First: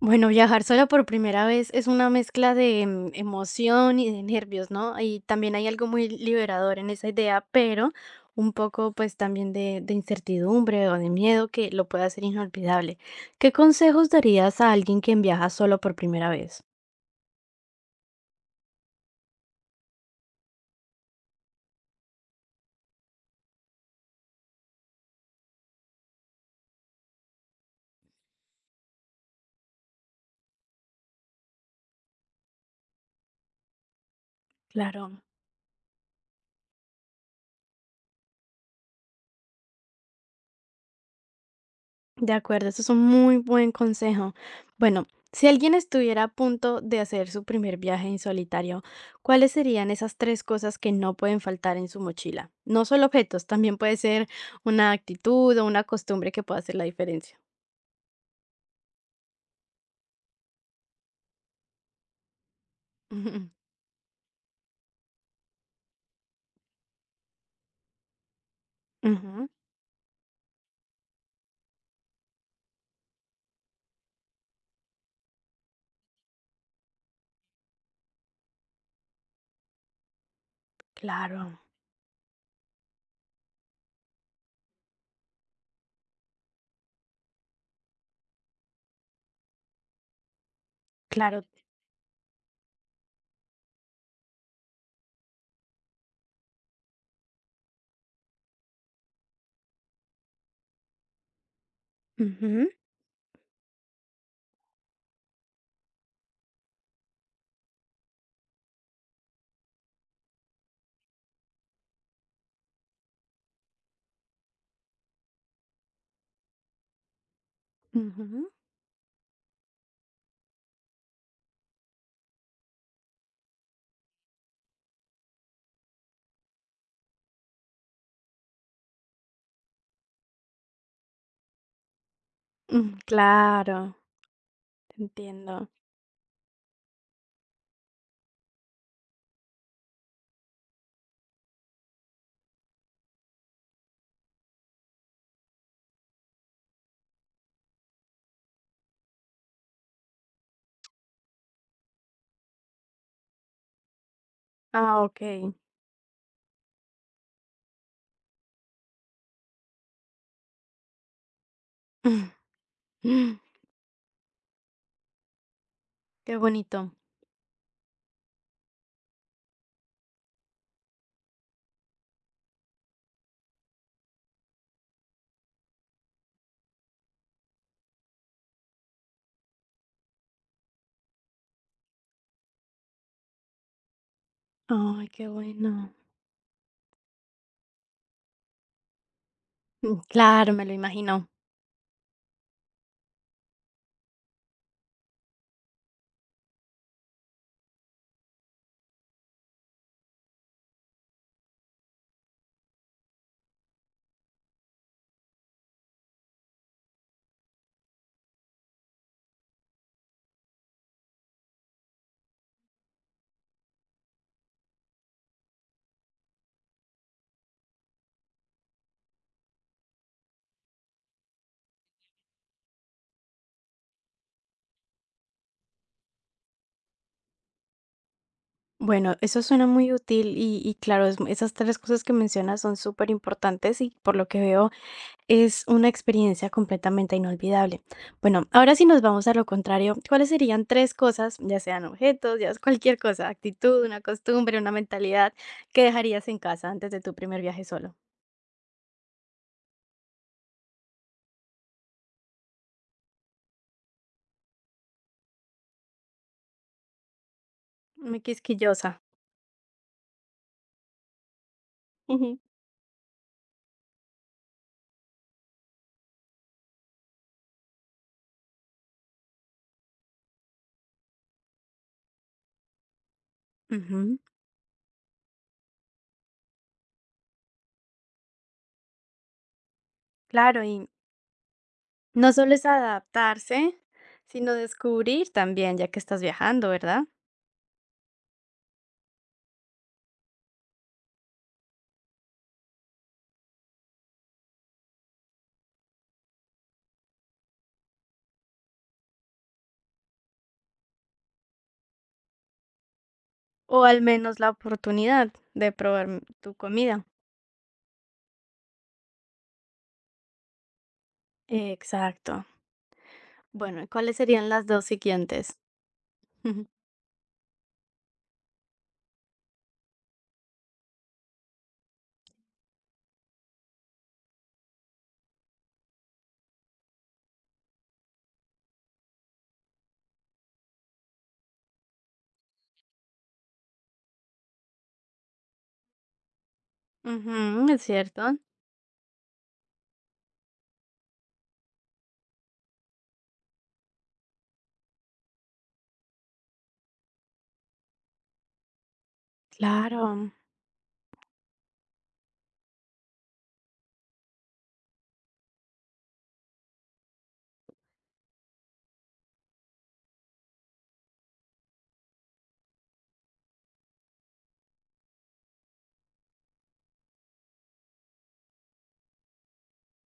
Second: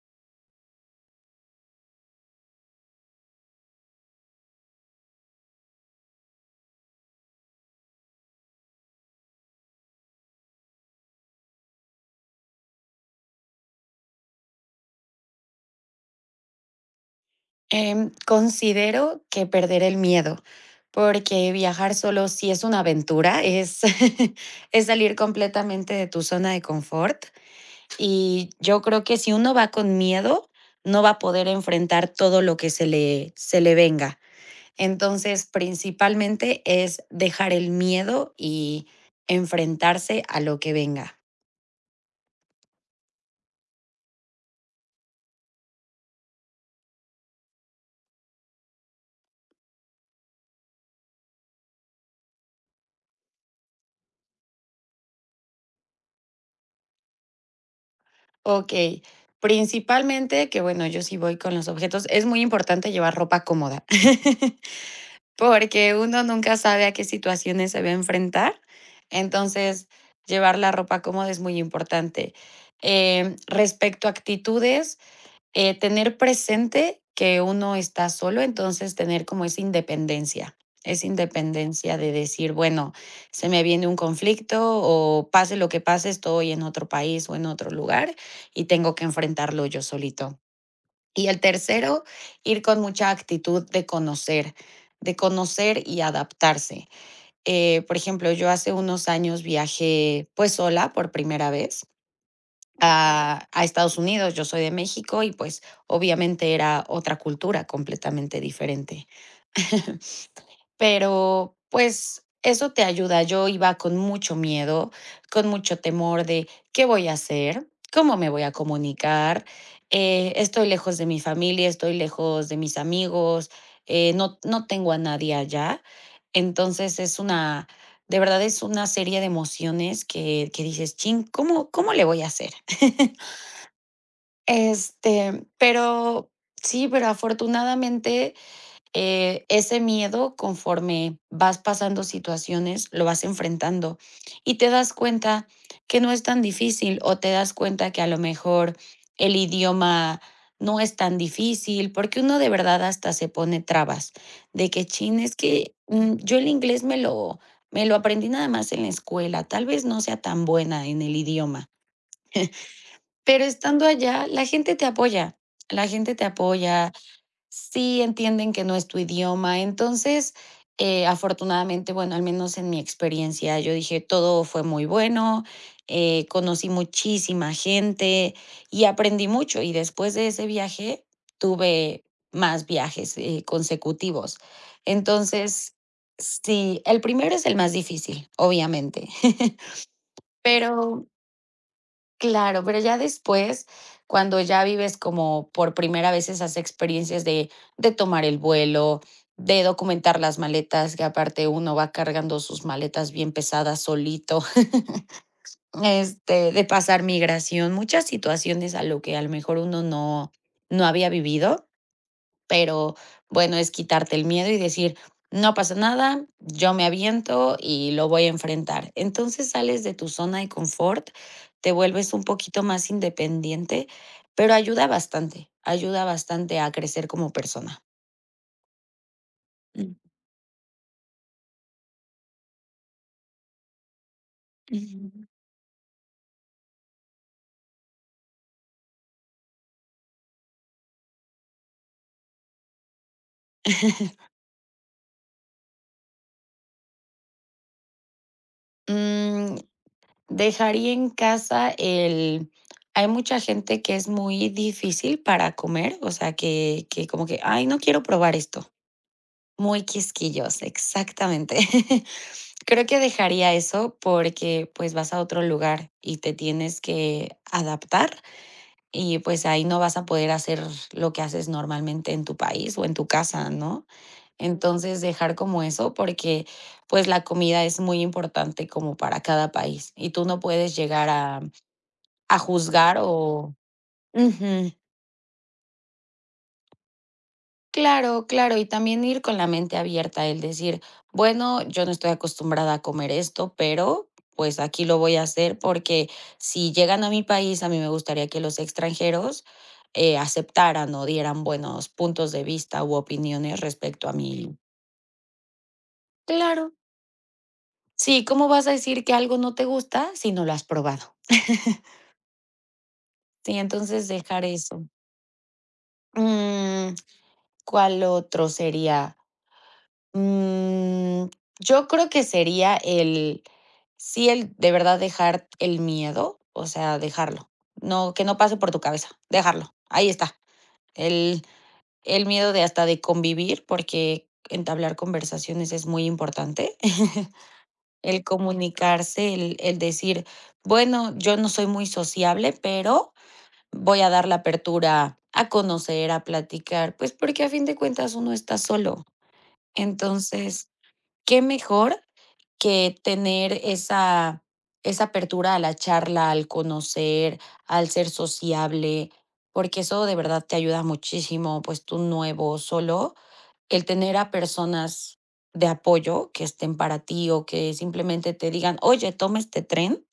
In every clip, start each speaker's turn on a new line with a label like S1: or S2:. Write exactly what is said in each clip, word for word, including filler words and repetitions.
S1: Bueno, viajar sola por primera vez es una mezcla de mm, emoción y de nervios, ¿no? Y también hay algo muy liberador en esa idea, pero un poco pues también de, de incertidumbre o de miedo que lo puede hacer inolvidable. ¿Qué consejos darías a alguien quien viaja solo por primera vez?
S2: Em, considero que perder el miedo, porque viajar solo sí es una aventura, es es salir completamente de tu zona de confort, y yo creo que si uno va con miedo, no va a poder enfrentar todo lo que se le se le venga.
S1: Claro.
S2: Entonces, principalmente es dejar el miedo y enfrentarse a lo que venga.
S1: De acuerdo, eso es un muy buen consejo. Bueno, si alguien estuviera a punto de hacer su primer viaje en solitario, ¿cuáles serían esas tres cosas que no pueden faltar en su mochila? No solo objetos, también puede ser una actitud o una costumbre que pueda hacer la diferencia.
S2: Okey, principalmente que, bueno, yo sí voy con los objetos, es muy importante llevar ropa
S1: Ujú,
S2: cómoda. Porque uno nunca sabe a qué situaciones se va a enfrentar,
S1: ujú,
S2: entonces, llevar la ropa cómoda es muy importante. Em, respecto a actitudes, eh, tener presente que uno está solo, entonces, tener como esa independencia, esa
S1: claro,
S2: independencia de decir: "Bueno, se me viene un conflicto o pase lo que pase, estoy en otro país o en otro lugar y tengo que enfrentarlo yo solito". Y el
S1: claro.
S2: tercero, ir con mucha actitud de conocer, de conocer y adaptarse. Eh, por ejemplo, yo hace unos años viajé pues sola por primera vez
S1: Ujú,
S2: a, a Estados Unidos. Yo soy de México y pues obviamente era otra cultura completamente diferente. Pero, pues, eso te ayuda. Yo iba con mucho miedo, con mucho temor de, ¿qué voy a hacer? ¿Cómo me voy
S1: ujú,
S2: a comunicar? Eh, estoy lejos de mi familia, estoy lejos de mis amigos, eh, no no tengo a nadie allá. Entonces, es una de verdad es una serie de emociones que que dices: "Chin, ¿cómo cómo le voy a hacer?".
S1: mm, claro, te
S2: Este,
S1: entiendo.
S2: pero sí, pero afortunadamente eh, ese miedo, conforme vas pasando situaciones, lo vas enfrentando y te das cuenta que no es tan difícil o te das cuenta que a lo mejor el idioma no es tan difícil, porque uno de verdad hasta se pone trabas de que,
S1: Ah,
S2: chin, es
S1: ok.
S2: que mm, yo el inglés me lo, me lo aprendí nada más en la escuela, tal vez no sea tan buena en el idioma,
S1: Mm, mm,
S2: pero estando allá, la gente te apoya, la gente te
S1: qué
S2: apoya.
S1: bonito.
S2: Sí, entienden que no es tu idioma. Entonces, eh, afortunadamente, bueno, al menos en mi experiencia, yo dije, todo fue muy bueno, eh, conocí muchísima gente y aprendí mucho. Y después de ese viaje, tuve más viajes eh, consecutivos.
S1: Ay, qué
S2: Entonces,
S1: bueno.
S2: sí, el primero es el más difícil, obviamente.
S1: Mm, claro, me lo
S2: Pero
S1: imagino.
S2: claro, pero ya después, cuando ya vives como por primera vez esas experiencias de de tomar el vuelo, de documentar las maletas, que aparte uno va cargando sus maletas bien pesadas solito, este, de pasar migración, muchas situaciones a lo que a lo mejor uno no no había vivido, pero bueno, es quitarte el miedo y decir, no pasa nada, yo me aviento y lo voy a enfrentar. Entonces sales de tu zona de confort, te vuelves un poquito más independiente, pero ayuda bastante, ayuda bastante a crecer como persona.
S1: Bueno, eso suena muy
S2: Mm.
S1: útil y, y claro, es- esas tres cosas que mencionas son súper importantes y por lo que veo
S2: Ujú.
S1: es una experiencia completamente inolvidable. Bueno, ahora si nos vamos a lo contrario, ¿cuáles serían tres cosas, ya sean objetos, ya sea cualquier cosa, actitud, una costumbre, una mentalidad, que dejarías en casa antes de tu primer viaje solo?
S2: Mm, dejaría en casa el... Hay mucha gente que es muy difícil para comer, o sea, que, que como que, ay, no quiero
S1: Muy
S2: probar esto.
S1: quisquillosa.
S2: Muy quisquillos, exactamente.
S1: Ujú.
S2: Creo que dejaría eso porque, pues, vas a otro lugar y te tienes que adaptar y, pues, ahí no vas a poder hacer lo que haces normalmente en tu país o en tu casa, ¿no?
S1: Ujú,
S2: Entonces, dejar como eso porque, pues, la comida es muy importante como para cada país y tú no
S1: claro,
S2: puedes
S1: y
S2: llegar a
S1: no
S2: a
S1: solo es
S2: juzgar o...
S1: adaptarse, sino
S2: Ujú.
S1: descubrir también, ya que estás viajando, ¿verdad?
S2: Claro, claro, y también ir con la mente abierta, el decir, bueno, yo no estoy acostumbrada a comer esto, pero pues aquí lo voy a hacer porque si llegan a mi país, a mí me gustaría que los extranjeros eh, aceptaran o dieran buenos puntos de vista u opiniones
S1: O al
S2: respecto a
S1: menos la
S2: mí.
S1: oportunidad de probar m- tu
S2: Claro,
S1: comida.
S2: sí, ¿cómo vas a decir que algo no te gusta si no lo has probado?
S1: Exacto.
S2: Sí,
S1: Bueno, ¿y
S2: entonces
S1: cuáles
S2: dejar
S1: serían las dos
S2: eso.
S1: siguientes?
S2: Mm, ¿cuál otro sería? Mm, yo creo que sería el, sí, el de verdad dejar el miedo, o sea, dejarlo. No, que no pase por tu cabeza, dejarlo. Ahí está. El, el miedo de hasta de convivir, porque entablar conversaciones es muy importante.
S1: Ujú, es
S2: El
S1: cierto.
S2: comunicarse, el, el decir, bueno, yo no soy muy sociable, pero voy a dar la apertura a conocer, a platicar, pues porque a fin de cuentas uno está solo.
S1: Claro,
S2: Entonces, qué mejor que tener esa esa apertura a la charla, al conocer, al ser sociable, porque eso de verdad te ayuda muchísimo, pues tú nuevo, solo, el tener a personas de apoyo que estén para ti o que simplemente te digan: "Oye, toma este tren".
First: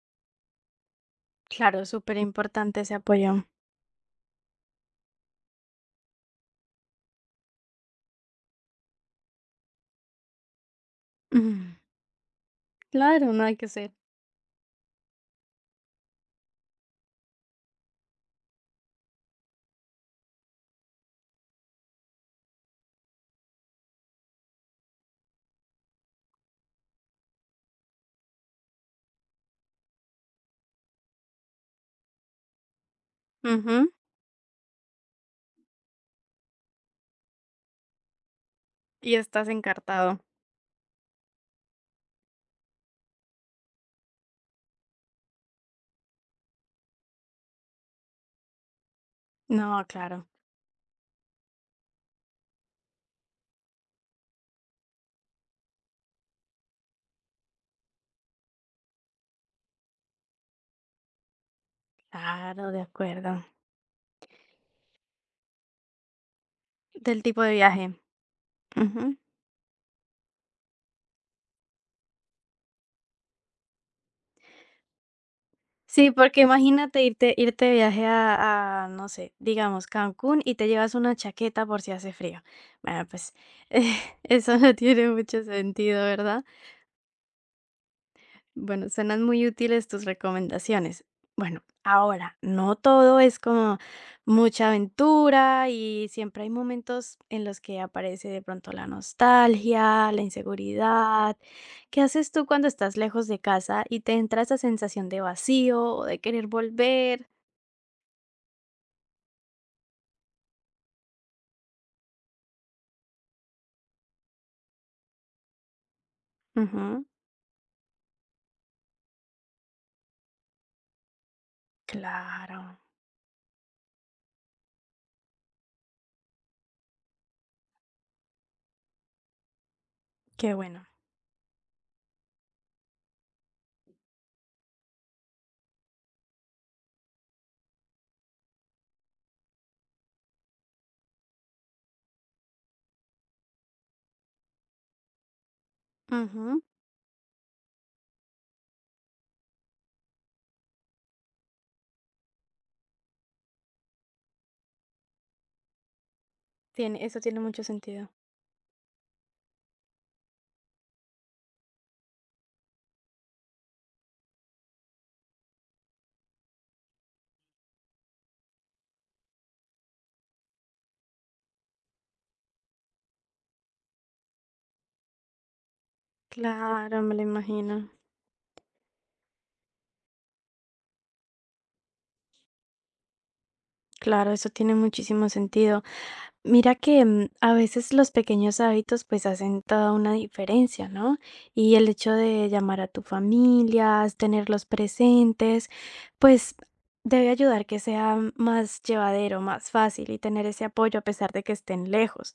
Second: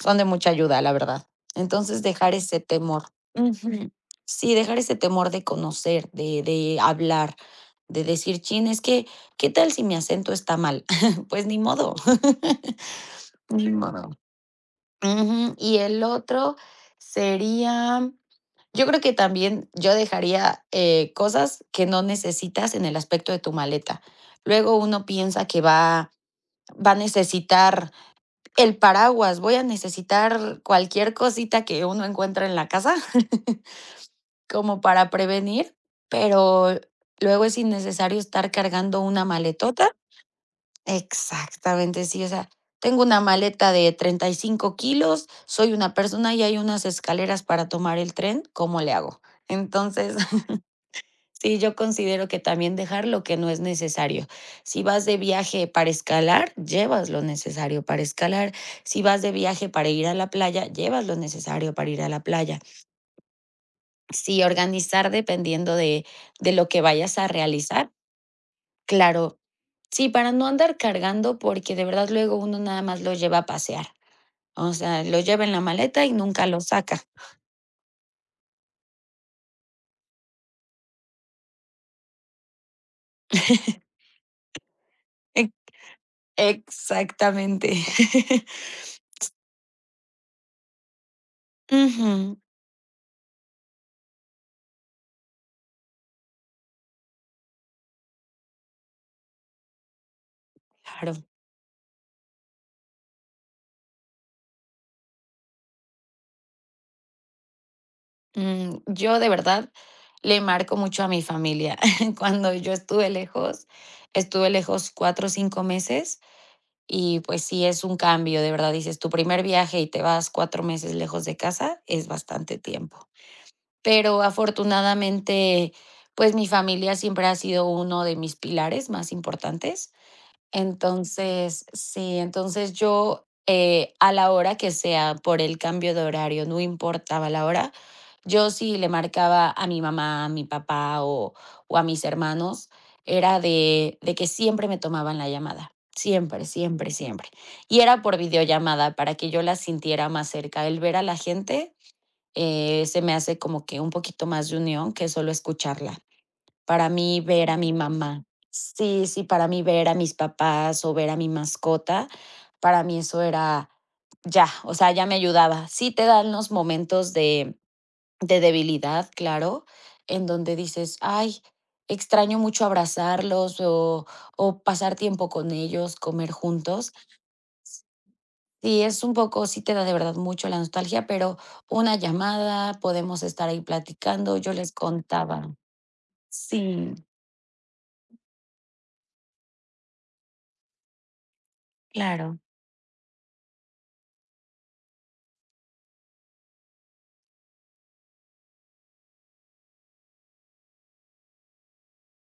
S2: Son de mucha ayuda, la verdad.
S1: claro,
S2: Entonces,
S1: súper
S2: dejar ese
S1: importante ese
S2: temor.
S1: apoyo.
S2: Ujú. Sí, dejar ese temor de conocer, de de hablar, de decir: "Chin, es que, ¿qué tal si mi acento está mal?". Pues ni
S1: Mm,
S2: modo.
S1: claro, no hay que
S2: Ni
S1: ser.
S2: modo. Ujú. Y el otro sería, yo creo que también yo dejaría, eh, cosas que no necesitas en el aspecto de tu maleta. Luego uno piensa que va va a necesitar el paraguas, voy a necesitar cualquier cosita que uno encuentre en la casa
S1: Ujú,
S2: como para prevenir, pero luego es innecesario estar cargando
S1: y
S2: una
S1: estás
S2: maletota.
S1: encartado.
S2: Exactamente, sí, o sea, tengo una maleta de 35 kilos, soy una persona y hay unas escaleras para tomar el tren, ¿cómo le hago?
S1: No,
S2: Entonces
S1: claro,
S2: sí, yo considero que también dejar lo que no es necesario. Si vas de viaje para escalar, llevas lo necesario para escalar. Si vas de viaje para ir a la playa, llevas lo necesario para ir a la playa.
S1: claro, de acuerdo.
S2: Sí, organizar dependiendo de, de lo que vayas
S1: Del
S2: a
S1: tipo de
S2: realizar.
S1: viaje. Ujú.
S2: Claro, sí, para no andar cargando, porque de verdad luego uno nada más lo lleva a pasear. O sea, lo lleva en la maleta
S1: Sí,
S2: y
S1: porque
S2: nunca lo saca.
S1: imagínate irte, irte de viaje a, a, no sé, digamos, Cancún y te llevas una chaqueta por si hace frío. Bueno, pues eso no tiene mucho
S2: Ex-
S1: sentido, ¿verdad?
S2: Exactamente.
S1: Bueno, suenan muy útiles tus recomendaciones. Bueno,
S2: Ujú,
S1: ahora, no todo es como mucha aventura y siempre hay momentos en los que aparece de pronto la nostalgia, la
S2: claro.
S1: inseguridad. ¿Qué haces tú cuando estás lejos de casa y te entra esa sensación de vacío o de querer volver?
S2: Mm, yo de verdad le marco mucho a mi familia. Cuando yo estuve lejos, estuve lejos cuatro o cinco meses
S1: Ujú.
S2: y pues sí es un cambio, de verdad. Dices, tu primer viaje y te vas cuatro meses lejos de casa, es bastante
S1: Claro,
S2: tiempo. Pero afortunadamente, pues mi familia siempre ha sido uno de mis pilares más importantes.
S1: qué bueno.
S2: Entonces, sí, entonces yo, eh, a la hora que sea, por el cambio de horario, no importaba la hora, yo sí le marcaba a mi mamá, a mi papá o, o a mis hermanos, era de, de que siempre me tomaban la llamada, siempre,
S1: Ujú.
S2: siempre, siempre. Y era por videollamada para que yo la sintiera más cerca. El ver a la gente eh, se me hace como que un poquito más de unión que solo escucharla. Para
S1: Tiene, eso
S2: mí
S1: tiene
S2: ver a
S1: mucho
S2: mi
S1: sentido.
S2: mamá. Sí, sí, para mí ver a mis papás o ver a mi mascota, para mí eso era ya, o sea, ya me ayudaba. Sí te dan los momentos de de debilidad, claro, en donde dices: "Ay, extraño mucho abrazarlos o o pasar tiempo con ellos, comer juntos".
S1: Claro, me lo imagino.
S2: Sí, es un poco sí te da de verdad mucho la nostalgia, pero una llamada, podemos estar ahí
S1: Claro,
S2: platicando,
S1: eso
S2: yo les
S1: tiene muchísimo
S2: contaba.
S1: sentido. Mira
S2: Sí,
S1: que mm, a veces los pequeños hábitos pues hacen toda una diferencia, ¿no? Y el hecho
S2: claro.
S1: de llamar a tu familia, tenerlos presentes, pues debe ayudar que sea más llevadero, más fácil y tener ese apoyo a pesar de que estén lejos.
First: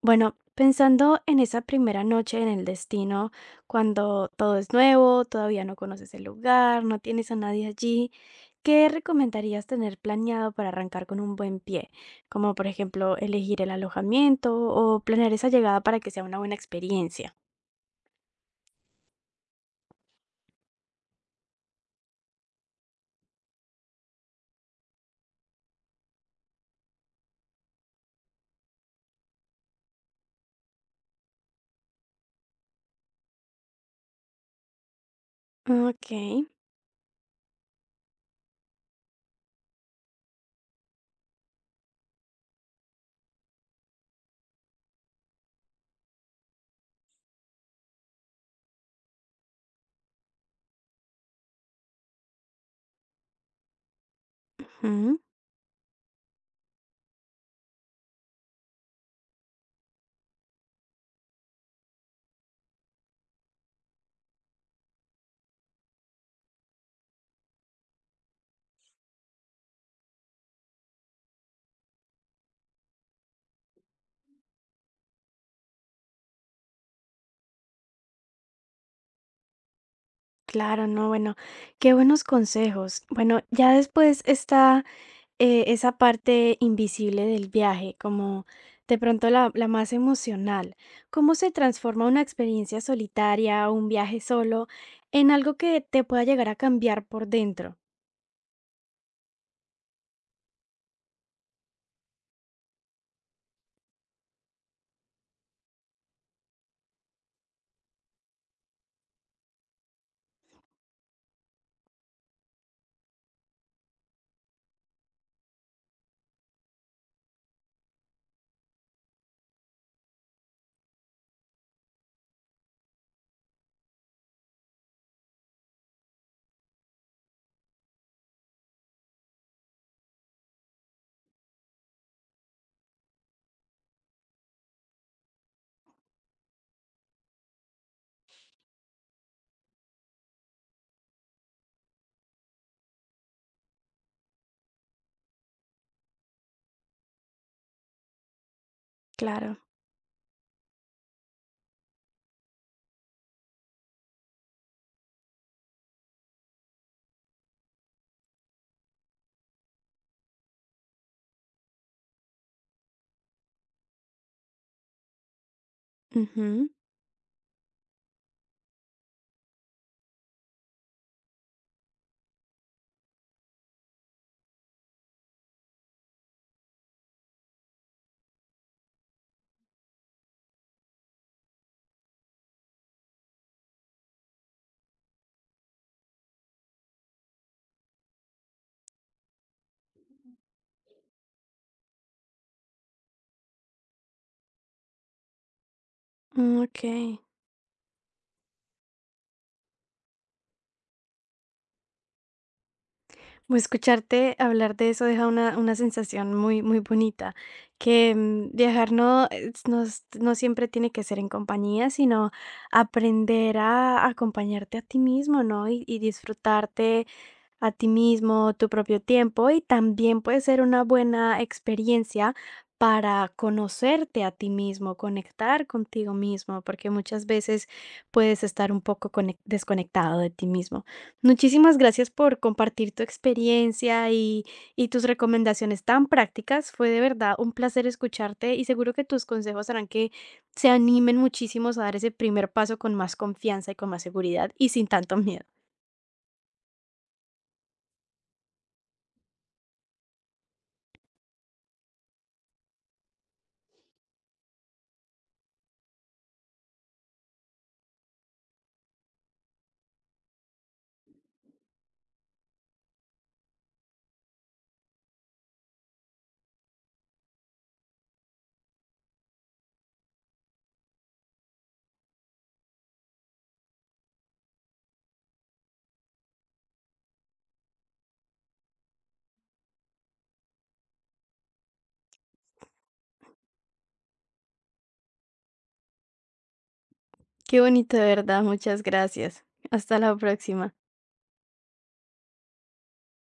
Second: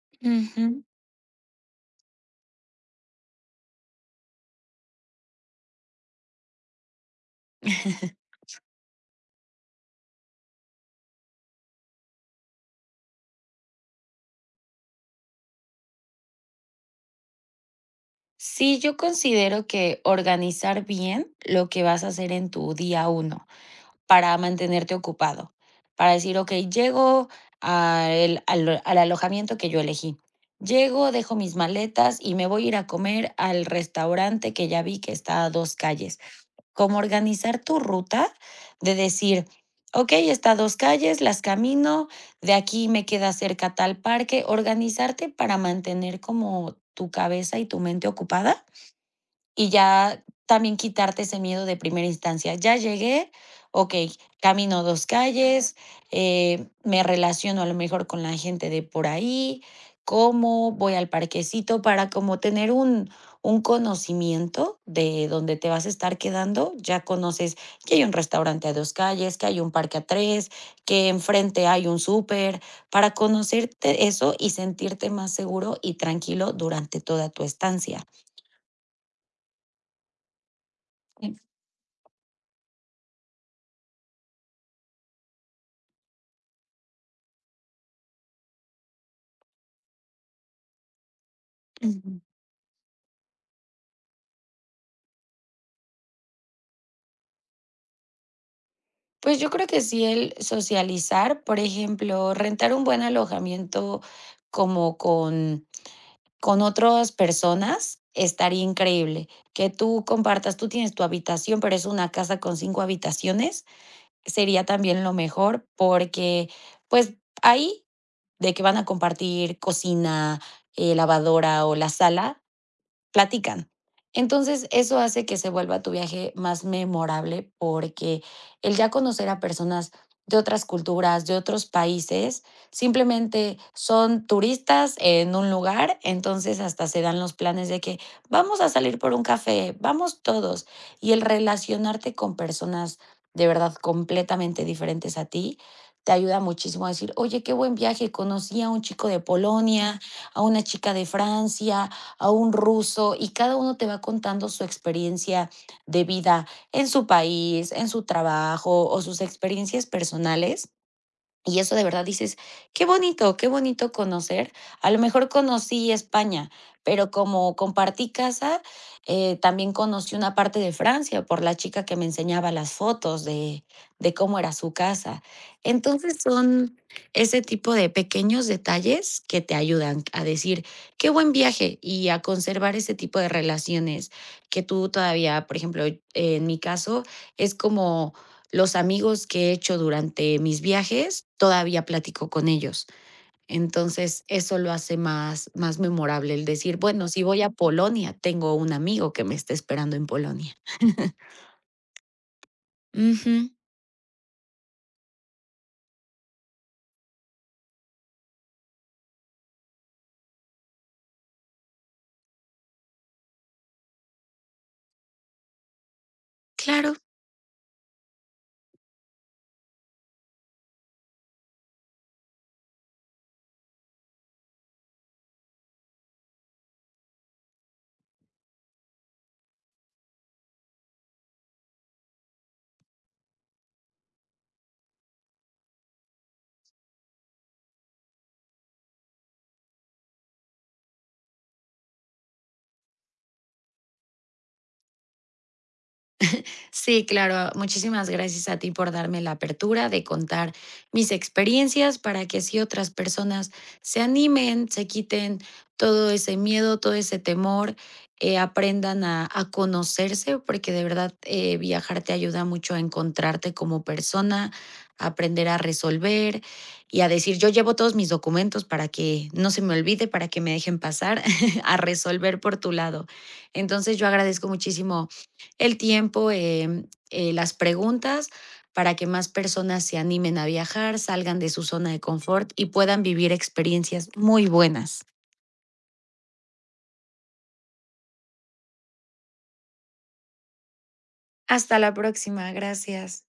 S1: Bueno,
S2: Ujú.
S1: pensando en esa primera noche en el destino, cuando todo es nuevo, todavía no conoces el lugar, no tienes a nadie allí, ¿qué recomendarías tener planeado para arrancar con un buen pie? Como por ejemplo, elegir el alojamiento o planear esa llegada para que sea una buena experiencia.
S2: Sí, yo considero que organizar bien lo que vas a hacer en tu día uno para mantenerte ocupado, para decir, ok, llego a el- al, al alojamiento que yo elegí, llego, dejo mis maletas y me voy a ir a comer al restaurante que ya vi que está a dos
S1: Ok,
S2: calles. Como organizar tu ruta de decir, ok, está a dos calles, las camino, de aquí me queda cerca tal parque, organizarte para mantener como tu cabeza y tu mente ocupada y ya también quitarte ese miedo de primera instancia. Ya llegué, okey, camino dos
S1: ujú,
S2: calles, eh, me relaciono a lo mejor con la gente de por ahí, como, voy al parquecito para como tener un un conocimiento de dónde te vas a estar quedando. Ya conoces que hay un restaurante a dos calles, que hay un parque a tres, que enfrente hay un súper, para conocerte eso y sentirte más seguro y tranquilo durante toda tu estancia.
S1: claro, no, bueno, qué buenos consejos. Bueno, ya después está eh, esa parte invisible del viaje, como de pronto la, la más emocional. ¿Cómo se transforma
S2: Ujú.
S1: una experiencia solitaria o un viaje solo en algo que te pueda llegar a cambiar por dentro?
S2: Pues yo creo que sí el socializar, por ejemplo, rentar un buen alojamiento como con con otras personas estaría increíble, que tú compartas, tú tienes tu habitación, pero es una casa con cinco habitaciones, sería también lo mejor porque, pues, ahí de que van a compartir cocina, eh, lavadora o la sala, platican. Entonces, eso hace que se vuelva tu viaje más memorable porque el ya conocer a personas de otras culturas, de otros países, simplemente son turistas en un lugar, entonces hasta se dan los planes de que vamos a salir por un café, vamos todos. Y el relacionarte con personas de verdad completamente diferentes a ti, te ayuda muchísimo a decir, oye, qué buen viaje, conocí a un chico de
S1: Claro.
S2: Polonia, a una chica de Francia, a un ruso, y cada uno te va contando su experiencia de vida en su país, en su trabajo o sus experiencias personales. Y eso de verdad dices, qué bonito, qué bonito conocer. A lo mejor conocí España,
S1: Ujú.
S2: pero como compartí casa, eh, también conocí una parte de Francia por la chica que me enseñaba las fotos de, de cómo era su casa. Entonces son ese tipo de pequeños detalles que te ayudan a decir, qué buen viaje y a conservar ese tipo de relaciones que tú todavía, por ejemplo, en mi caso, es como los amigos que he hecho durante mis viajes, todavía platico con ellos. Entonces, eso lo hace más, más memorable el
S1: Mm,
S2: decir,
S1: ok.
S2: bueno, si voy a Polonia, tengo un amigo que me está esperando en Polonia. Ujú,
S1: Pues escucharte hablar de eso deja una, una sensación muy, muy bonita, que mm, viajar no, es- no, es- no siempre tiene que ser en compañía, sino aprender a acompañarte a ti mismo, ¿no? y y
S2: claro.
S1: disfrutarte a ti mismo, tu propio tiempo y también puede ser una buena experiencia para conocerte a ti mismo, conectar contigo mismo, porque muchas veces puedes estar un poco conec- desconectado de ti mismo. Muchísimas gracias por compartir tu experiencia y, y tus recomendaciones tan prácticas. Fue de verdad un placer escucharte y seguro que tus consejos harán que se animen muchísimos a dar ese primer paso con más confianza y con más seguridad y sin tanto miedo.
S2: Sí, claro. Muchísimas gracias a ti por darme la apertura de contar mis experiencias para que así otras personas se animen, se quiten todo ese miedo, todo ese temor, eh, aprendan a, a conocerse, porque de verdad eh, viajar te ayuda mucho a encontrarte como persona, a aprender a resolver y a decir, yo llevo todos mis documentos para que no se me olvide, para que me dejen pasar, a resolver por tu lado. Entonces yo agradezco muchísimo el tiempo, em, eh, las preguntas para que más personas se animen a viajar, salgan de su zona de confort y puedan vivir experiencias muy buenas.
S1: Qué bonito, de verdad. Muchas gracias. Hasta la próxima.
S2: Hasta la próxima, gracias.